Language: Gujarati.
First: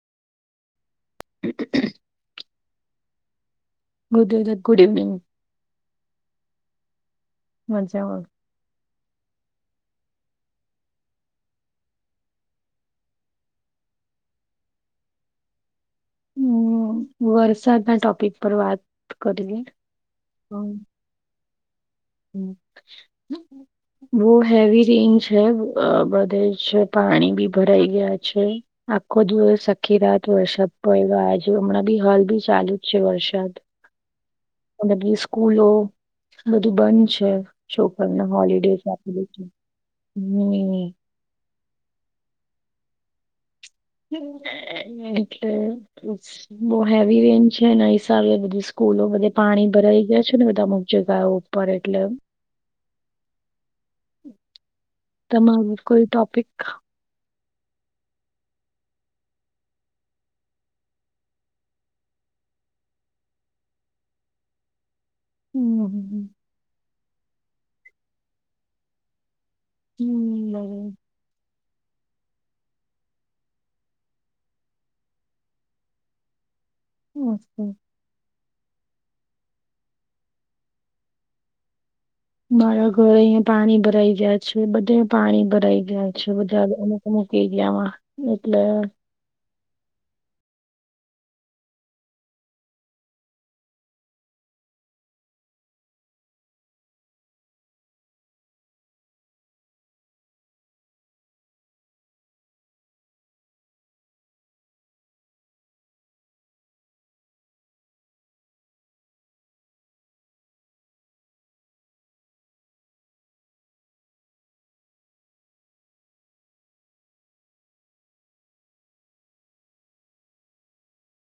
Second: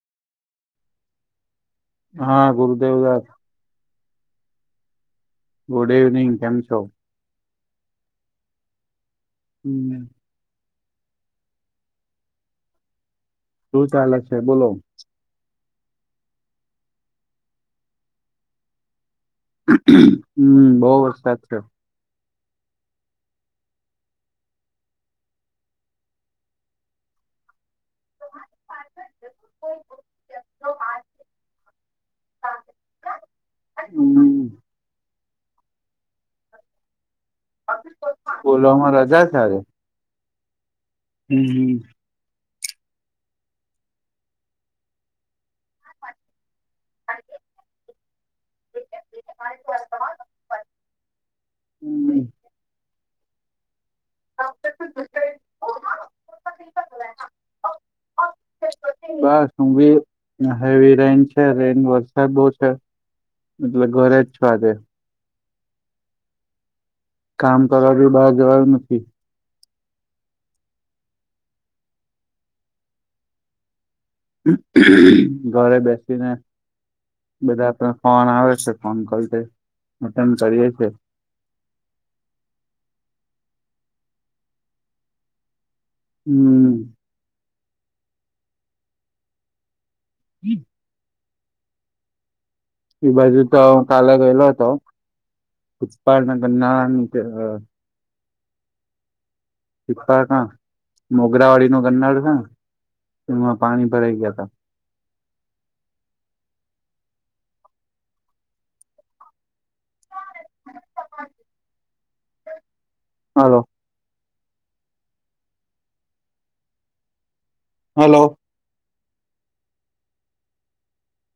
[inaudible] હા ગુરુદેવરાજ ગુધુધ ગુડ ઇવનિંગ. Good evening. કેમ છો? મજામાં. હમ... શું ચાલે છે? બોલો ઉમમ વરસાદના ટોપિક પર વાત કરીએ [unintelligible] હમ બહું વરસાદ છે. હમ [unintelligible] બો હેવી રેન્જ છે. અ બધે જ પાણી બી ભરાઈ ગયા છે. આખો દિવસ આખી રાત વરસાદ પડ્યો આજુ હમણાં બી હાલ બી ચાલુ જ છે, વરસાદ [inaudible] અને સ્કૂલો બધી બંધ છે. છોકરને હોલિડે બોલવામાં આપી રજા છે દીધું આજે હમ... [unintelligible] [unintelligible] હ એટલે બોવ હેવી રેન છે, ને હિસાબે બધી સ્કૂલો બધે પાણી ભરાઈ ગયા છે, ને બધા અમુક જગાઓ પર એટલે. [inaudible] તમારૂ કોઈ ટોપિક? બસ [unintelligible] હેવી રેન છે. રેન વરસાદ બોવ છે એટલે ઘરે જ છો આજે. [unintelligible] કામ કરવા બી બહાર જવાયુ નથી. હમમ.... [unintelligible] ઘરે બેસીને બધા ઓકે. પણ ફોન આવે છે. ફોન કરી દે [unintelligible] કરીએે છે. મારા ઘર અહીએ પાણી ભરાઈ ગયા છે. બધે પાણી ભરાઈ ગયા છે. બધે હમ મૂકી ગયામાં એટલે [inaudible] એ બાજુ તો કાલે ગયેલો હતો. કૂતપાળ ના ગરનાળા નીચે અ [unintelligible] ના મોગરાવાડી નું ગરનાડું છે, ને એમાં પાણી ભરાઈ ગયાતા. હાલો. હલો.